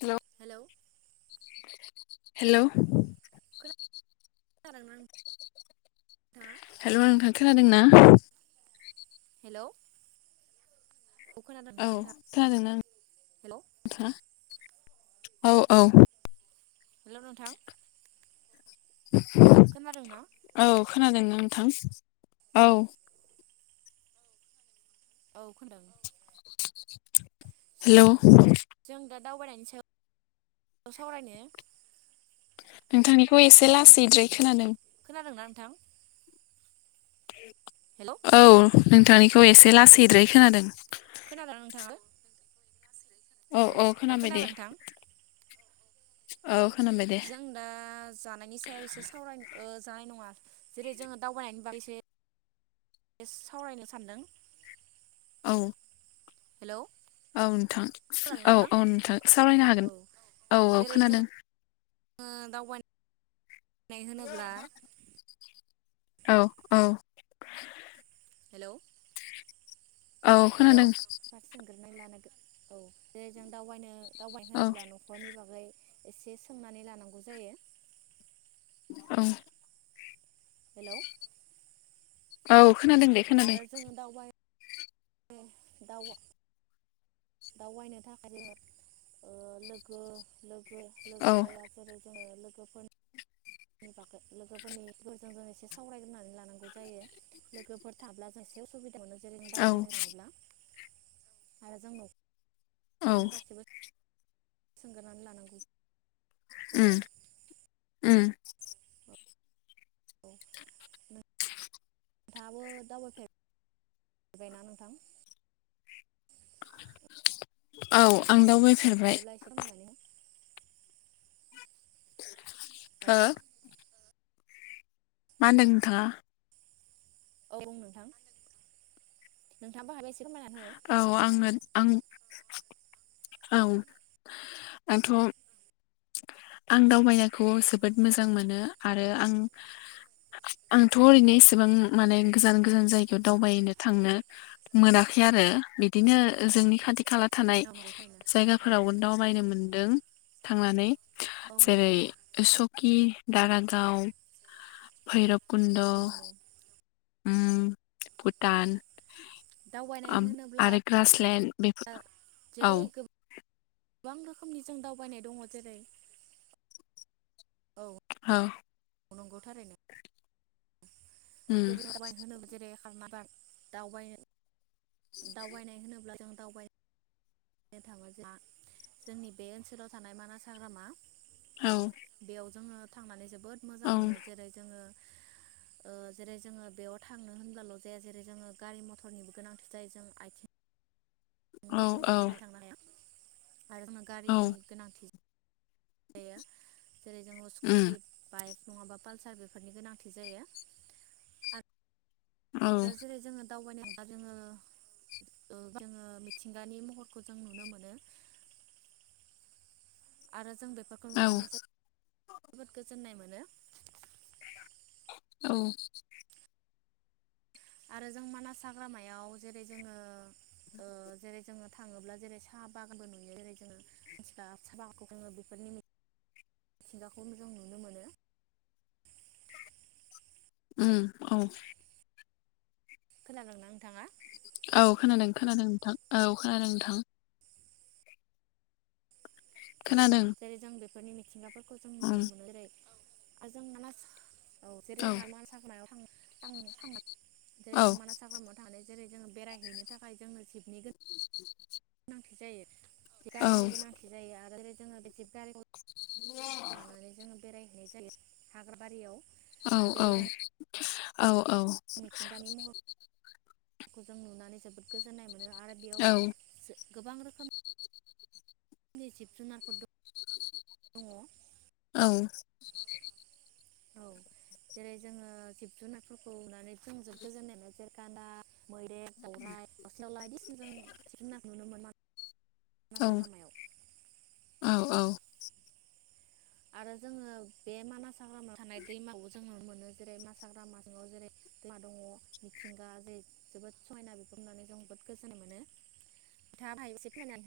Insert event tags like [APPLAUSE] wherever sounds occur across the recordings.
Hello hello खोनादोंना नोंथांआ? Hello नोंथां खोनादों ना? हेलौ औ खोनादों औ नोंथां खोनादोंना हेलौ नोंथाङा? औ औ हेलौ नोंथां। खोनादों ना? औ खोनादोंना नोंथां? औ औ खोनादों। हेलौ जों दा दावबायनायनि सायाव सावरायनो नोंथांनिखौ एसे लासैद्राय खोनादों। खोनादोंना नोंथां? हेलौ औ नोंथानि खौ एसे लासैद्राय खोनादों। खोनादों नोंथाङा औ दा खोनाबाय नोंथां? [INAUDIBLE] औ खोनाबाय दे। जों दा जानायनि सायाव एसे सावराय ओ जानाय नङा जेरै जोङो दावबायनायनि बागै एसे सावरायनो सानदों। औ हेल' औ नोंथां औ औ नोंथां सावरायनो औ हागोन। औ औ जेरै जोङो खोनादों। नाय होनोब्ला औ औ हेल' औ खोनादों। [UNINTELLIGIBLE] औ दे जों दावबायनो दावबाय औ होनोब्ला न'खरनि बागै एसे सोंनानै लानांगौ जायो। औ हेल' औ खोनादों दे खोनादों। जोङो दावबाय दावबायनो थाखाय जोङो ओ लोगो लोगो [UNINTELLIGIBLE] औ लोगोफोरनि बागै लोगोफोरनिफोरजों जों एसे सावरायग्रोनानै लानांगौ जायो। लोगोफोर थाब्ला जों एसे उसुबिदा मोनो जेरै औ दावबायनो आरो जों न' औ नख'रनि फारसेबो सोंग्रोनानै लानांगौ जायो उम उम औ नोंथाङाबो दावबायफेरबायना नोंथां?? [UNINTELLIGIBLE] औ आं दावबायफेरबाय। हायोब्ला एसे फोरमायनानै हो [UNINTELLIGIBLE] औ हो मा होनदों नोंथाङा औ नोंथां नोंथां बा हाबाय औ आङो आं औ आंथ' आं दावबायनायखौ जोबोद मोजां मोनो आरो आं आंथ' ओरैनो औ इसेबां माने गोजान गोजान जायगायाव दावबायनो थांनो मोनाखै आरो बिदिनो जोंनि खाथि खाला थानाय औ नंगौ थारैनो औ जायगाफोरावबो दावबायनो मोनदों थांनानै औ नंगौ जेरै स कि दारागाव भैरब कुन्द' औ नंगौ ओम भुटान दावबायनाय होनोब्ला आरो ग्रासलेणड बेफोर औ जेरै गोबां रोखोमनि जों दावबायनाय दङ जेरै औ नंगौथारैनो उम जेरै दाबायनो होनोब जेरै खारनाद दावबाय दावबायनाय होनोब्ला जों दावाबाय नो थाङोब्ला जोंनि बे ओनसोलाव थानाय मानास हाग्रामा औ बेयाव जोङो थांनानै जो बोद औ मोजां मोनो जेरै जोङो ओ जेरै जोङो बेयाव थांनो होनब्लाल' जाया जेरै जोङो गारि मथरनिबो गोनांथि जायो जों आथिं औ फोरजोंबो औ थाबायना थांनो हाया। आरो जोंना औ गारिनि गोनांथि माया जेरै जोङो उम स्कुटि बाइक नङाबा पालसार बेफोरनि गोनांथि जायो आरो औ आरो जेरै जोङो दावबायनोथांबा जोङो ओ जोङो मिथिंगानि महरखौ जों नुनो मोनो आरो जों बेफोरखौ औ नुनानै जो जोबोद गोजोननाय मोनो औ आरो जों मानास हाग्रामायाव जेरै जोङो ओ जेरै जोङो थाङोब्ला जेरै साहा बागानबो नुयो जेरै जोङोथि साहा बागखौ जङो बेफोरनि मिथिंगाखौ जों नुनो मोनो। उम औ खोनादों ना नोंथाङा? औ खोनादों खोनादों नोंथां औ खोनादों नोंथां। औ खोनादों जेरै जों बे फोरनि मिथिंगाफोर खौ जों उम नुनो मोनो जेरै आजों मानास औ जेङो आ मानास हाग्रायाव थां थां थांना जेरै औ जों मानास हाग्रामायाव था जेरै जोङो बेरायहैनो थाखाय जोंनो जिबनि गोनां थि जायो। औ गारिनि गोनांथि जायो आरो जोंङो बे जिपगारिखौ [UNINTELLIGIBLE] बेरायहैनाय जायो हाग्राबारियाव औ औ औ औ खौ जों नुनानै जोबोद गोजोननाय मोनो। आरो बेयाव औ गोबां रोखोम नि जिब जुनारफोर द दङ औ औ जेरै जोङो जिब जुनारफोरखौ नुनानै जों जोब गोजोननाय मोनो जेरै गानदा मैदेर दाउराइ असयावला बिदिनाजों जिब जुनार नुनो मोन म औ औ औ [INAUDIBLE] आरो जोङो बे मानास हाग्रामायाव थानाय दैमाखौ जोंङो मोनो जेरै मानास हाग्रामाजों जेरै दैमा दङ मिथिंगा जै जोबोद समायना बेखौ होननानै जों जोबोद गोजोननाय मोनो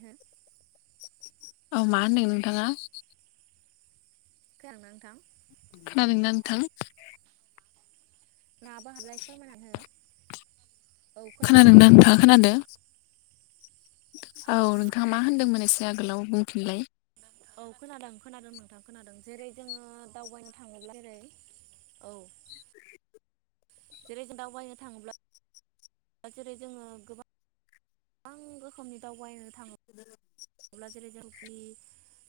[UNINTELLIGIBLE] औ मा होनदों नोंथाङा खोनादों नोंथां खोनादोंंना नोंथां नाबो हाबलाय सममायनानै हो खोनादोंना खोनादों नोंथां नोंहाबो दा हायोब्ला नोंथाङा खोनादों औ नोंथाङा मा होनदोंमोन एसे आगोलाव बुंफिनलाय औ खोनादों खोनादों नोंथां खोनादों जेरै जोङो दावबायनो थाङोब्ला जेरै औ जेरै जों दावबायनो थाङोब्ला दा जेरै जोङो गोबां गोबां रोखोमनि दावबायनो थां दोहोरोमस अब्ला जेरै जोंखि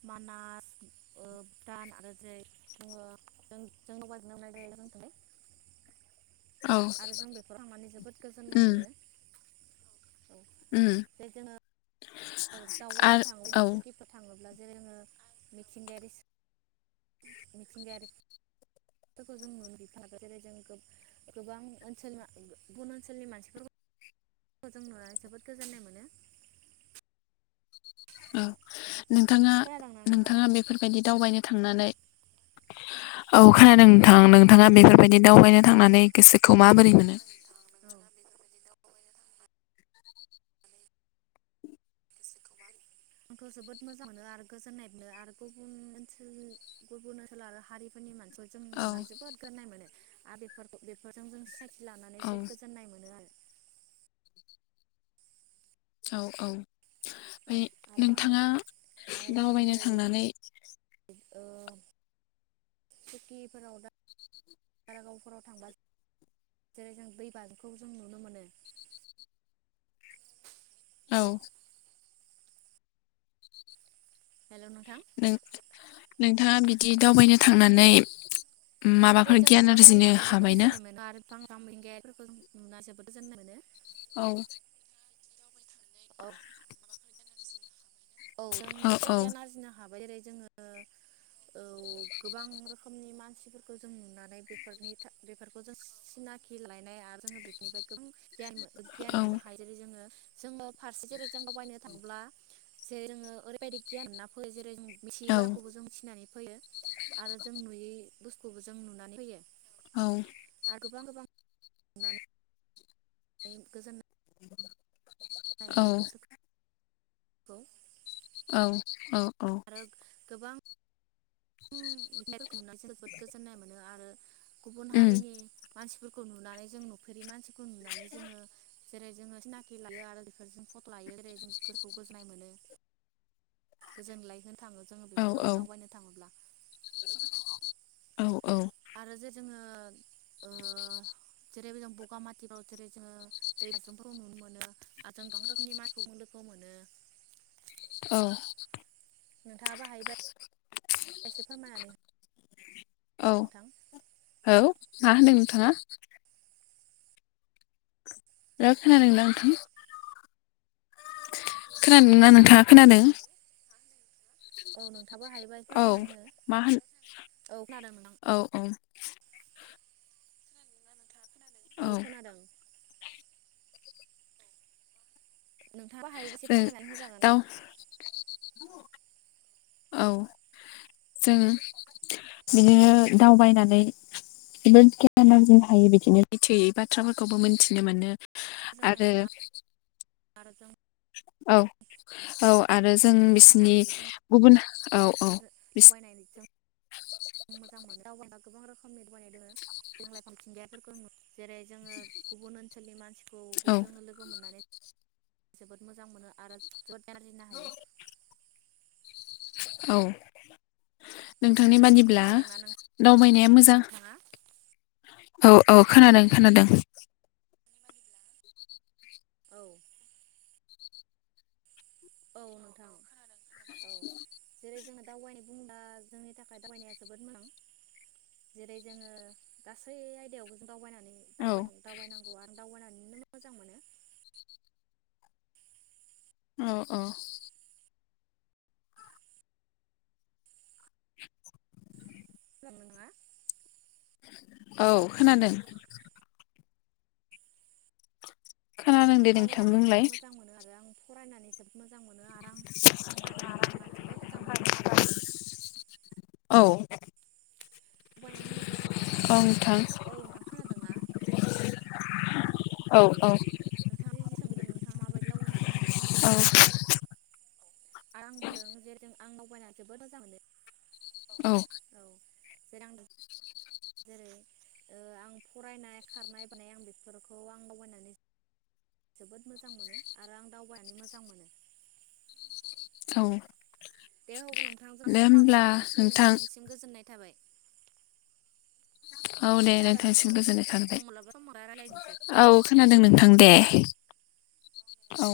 मानास ओ भुटान आरो जेरै जोङो जों दावबायबोनो मोननाय औ [UNINTELLIGIBLE] आरो जों बेफोराव माने जोबोद गोजोननाय उम मोनो उम आङो दावबायनो आरो थाङो औ जोङो सुकिफोर थाङोब्ला जेरैङो मिथिंगायारि सो मिथिंगायारिफोरखौ जों नु बिफाखो जेरै जों गोबां ओनसोलमा गुबुन ओनसोलनि मानसिफोरबो खो जों नुना जोबोद गोजोन्नाय मोनो औ नोंथाङा नोंथाङा बेफोरबायदि दावबायनो थांनानै औ खोनादों नोंथां नोंथाङा बेफोरबायदि दावबायनो औ थांनानै गोसोखौ माबोरै मोनो औ आंथ जोबोद मोजां मोनो आरो गोजोननाय मोनो आरो गुबुन ओनसोल गुबुन ओनसोल आरो हारिफोरनि मान सै जों औ नुना जोबोद गाननाय मोनो आरो बेफोरखौ बेफोरजों जों सिनाय थि लानानै औ जोबोद गोजोननाय मोनो आरो औ औ औ ओमफाय आरो जोङो नोंथाङा आरो जोङो दावबायनो जेरै थांनानै ओ सुकिफोराव दा [INAUDIBLE] गावफोराव थांबा जेरै जों दै बाज्रुमखौ जों नुनो मोनो औ हेलौ नोंथां नों नोंथाङा बिदि दावबायनो थांनानै हेलौ माबाफोर गियान आरजिनो हाबाय ना? बां मिथिगायारिफोरखौ जों नुना जोबोद गोजोननाय मोनो औ औ [INAUDIBLE] औ जों जोबोद गियान आरजिनो हा बै जेरै जोङो औ गोबां रोखोमनि मानसिफोरखौ जों नुनानै बेफोरनि था बेफोरखौ जों सि सिनाखि लालायनाय आरो जोङो बिबनिफाय गोबां गियान मो गियान औ मोननो हायो जेरै जोङो जोङो फारसे जेरै जों दावबायनो थाङोब्ला जेरै जोङो ओरैबायदि गियान मोनना फैयो जेरै जों मिथियि औ बाराखौबो जों मिथिनानै फैयो आरो जों नुयै बुस्थुबो जों नुनानै फैयो औ आरो गोबां गोबां [UNINTELLIGIBLE] नै गोजोन औ [INAUDIBLE] [INAUDIBLE] औ औ आरो गोबां [INAUDIBLE] गुबुन उम हारिनि मानसिफोर औ औ [INAUDIBLE] [INAUDIBLE] औ औ आरो जे जोङो ओ [INAUDIBLE] [INAUDIBLE] औ नोंथाङाबो हायोबाय एसे फोरमायनानै हो औ नोंथां औ मा होनदों? हो? खोनादोंना नोंथां खोनादोंना नोंथाङा खोनादों? [INAUDIBLE] औ फोरमायनानै हो मा होन औ खोनादों नोंथां औ औ औ खोनादों। नोंथाङाबो हायोबा एसे जों फोरमायनानै होजागोन दाउ औ जों बिदिनो दावबायनानै [UNINTELLIGIBLE] हायो बिदिनो मिथियै बाथ्रा फोरखौबो मिथिनो मोनो गोजोननाय आरो मोनो आरो जों औ औ आरो जों बिसिनि फरायनानै जों गुबुन औ औ गोजो दावबायनायजों [UNINTELLIGIBLE] मोजां मोनो दावबायबा गोबां रोखोमनि [INAUDIBLE] जेरै जोङो गुबुन ओन सोलनि मानसि खौ बो औ जों लोगो मोननानै जोबोद मोजां मोनो आरो जद औ नोंथांनि बादिब्ला खोनादोंना दावबायनाया मोजां? नोंथाङा औ औ खोनादों खोनादों। औ औ नोंथां औ जेरै जोङो दावबायनो बुंब्ला जोंनि थाखाय दावबायनाया जोबोद मोजां जेरै जोङो गासै आयदायावबो जों दावबायनानै औ दावबाय दावबायनांगौ आं दावबायनानैनो मो मोजां मोनो। ओम ओम [INAUDIBLE] खोदोंना? औ खोनादों। खोनादों दे नोंथां दावबायनानै आं जोबोद बुंलाय मोजां मोनो आरो आं फरायनानै जोब मोजां मोनो आरो आं खारना बारना जोबोद मोजां मोनो। औ दावबायनाय होनोब्लाथ' गोबां औ रोखोम नोंथां दाबायनाय दं औ नोंथां खोनादोंना औ नोंथां [INAUDIBLE] नोंथाङा माबायदि दावबायना मोजां मोनो औ नोंथां? आरो आं बुंदों जे जों आं दावबायायना जोबोद मोजां मोनो। औ औ जेरै आं जेरै ओ आं फरायनाय खारनाय बानाय आं बेफोरखौ आं दावबायनानै जोबोद मोजां मोनो आरो आं दावबायनानै मोजां मोनो। औ दे अब्ला नों नोंथांजों दे समाबो होमब्ला जाथ'नोसै नोंथां निसिम गोजोन्नाय थाबाय। औ दे खोनादों नोंथां सिम नोंथाङा गोजोननाय जों थाबाय माब्लाबा समाव रायलायनोसै औ। खोनादों नोंथां दे औ।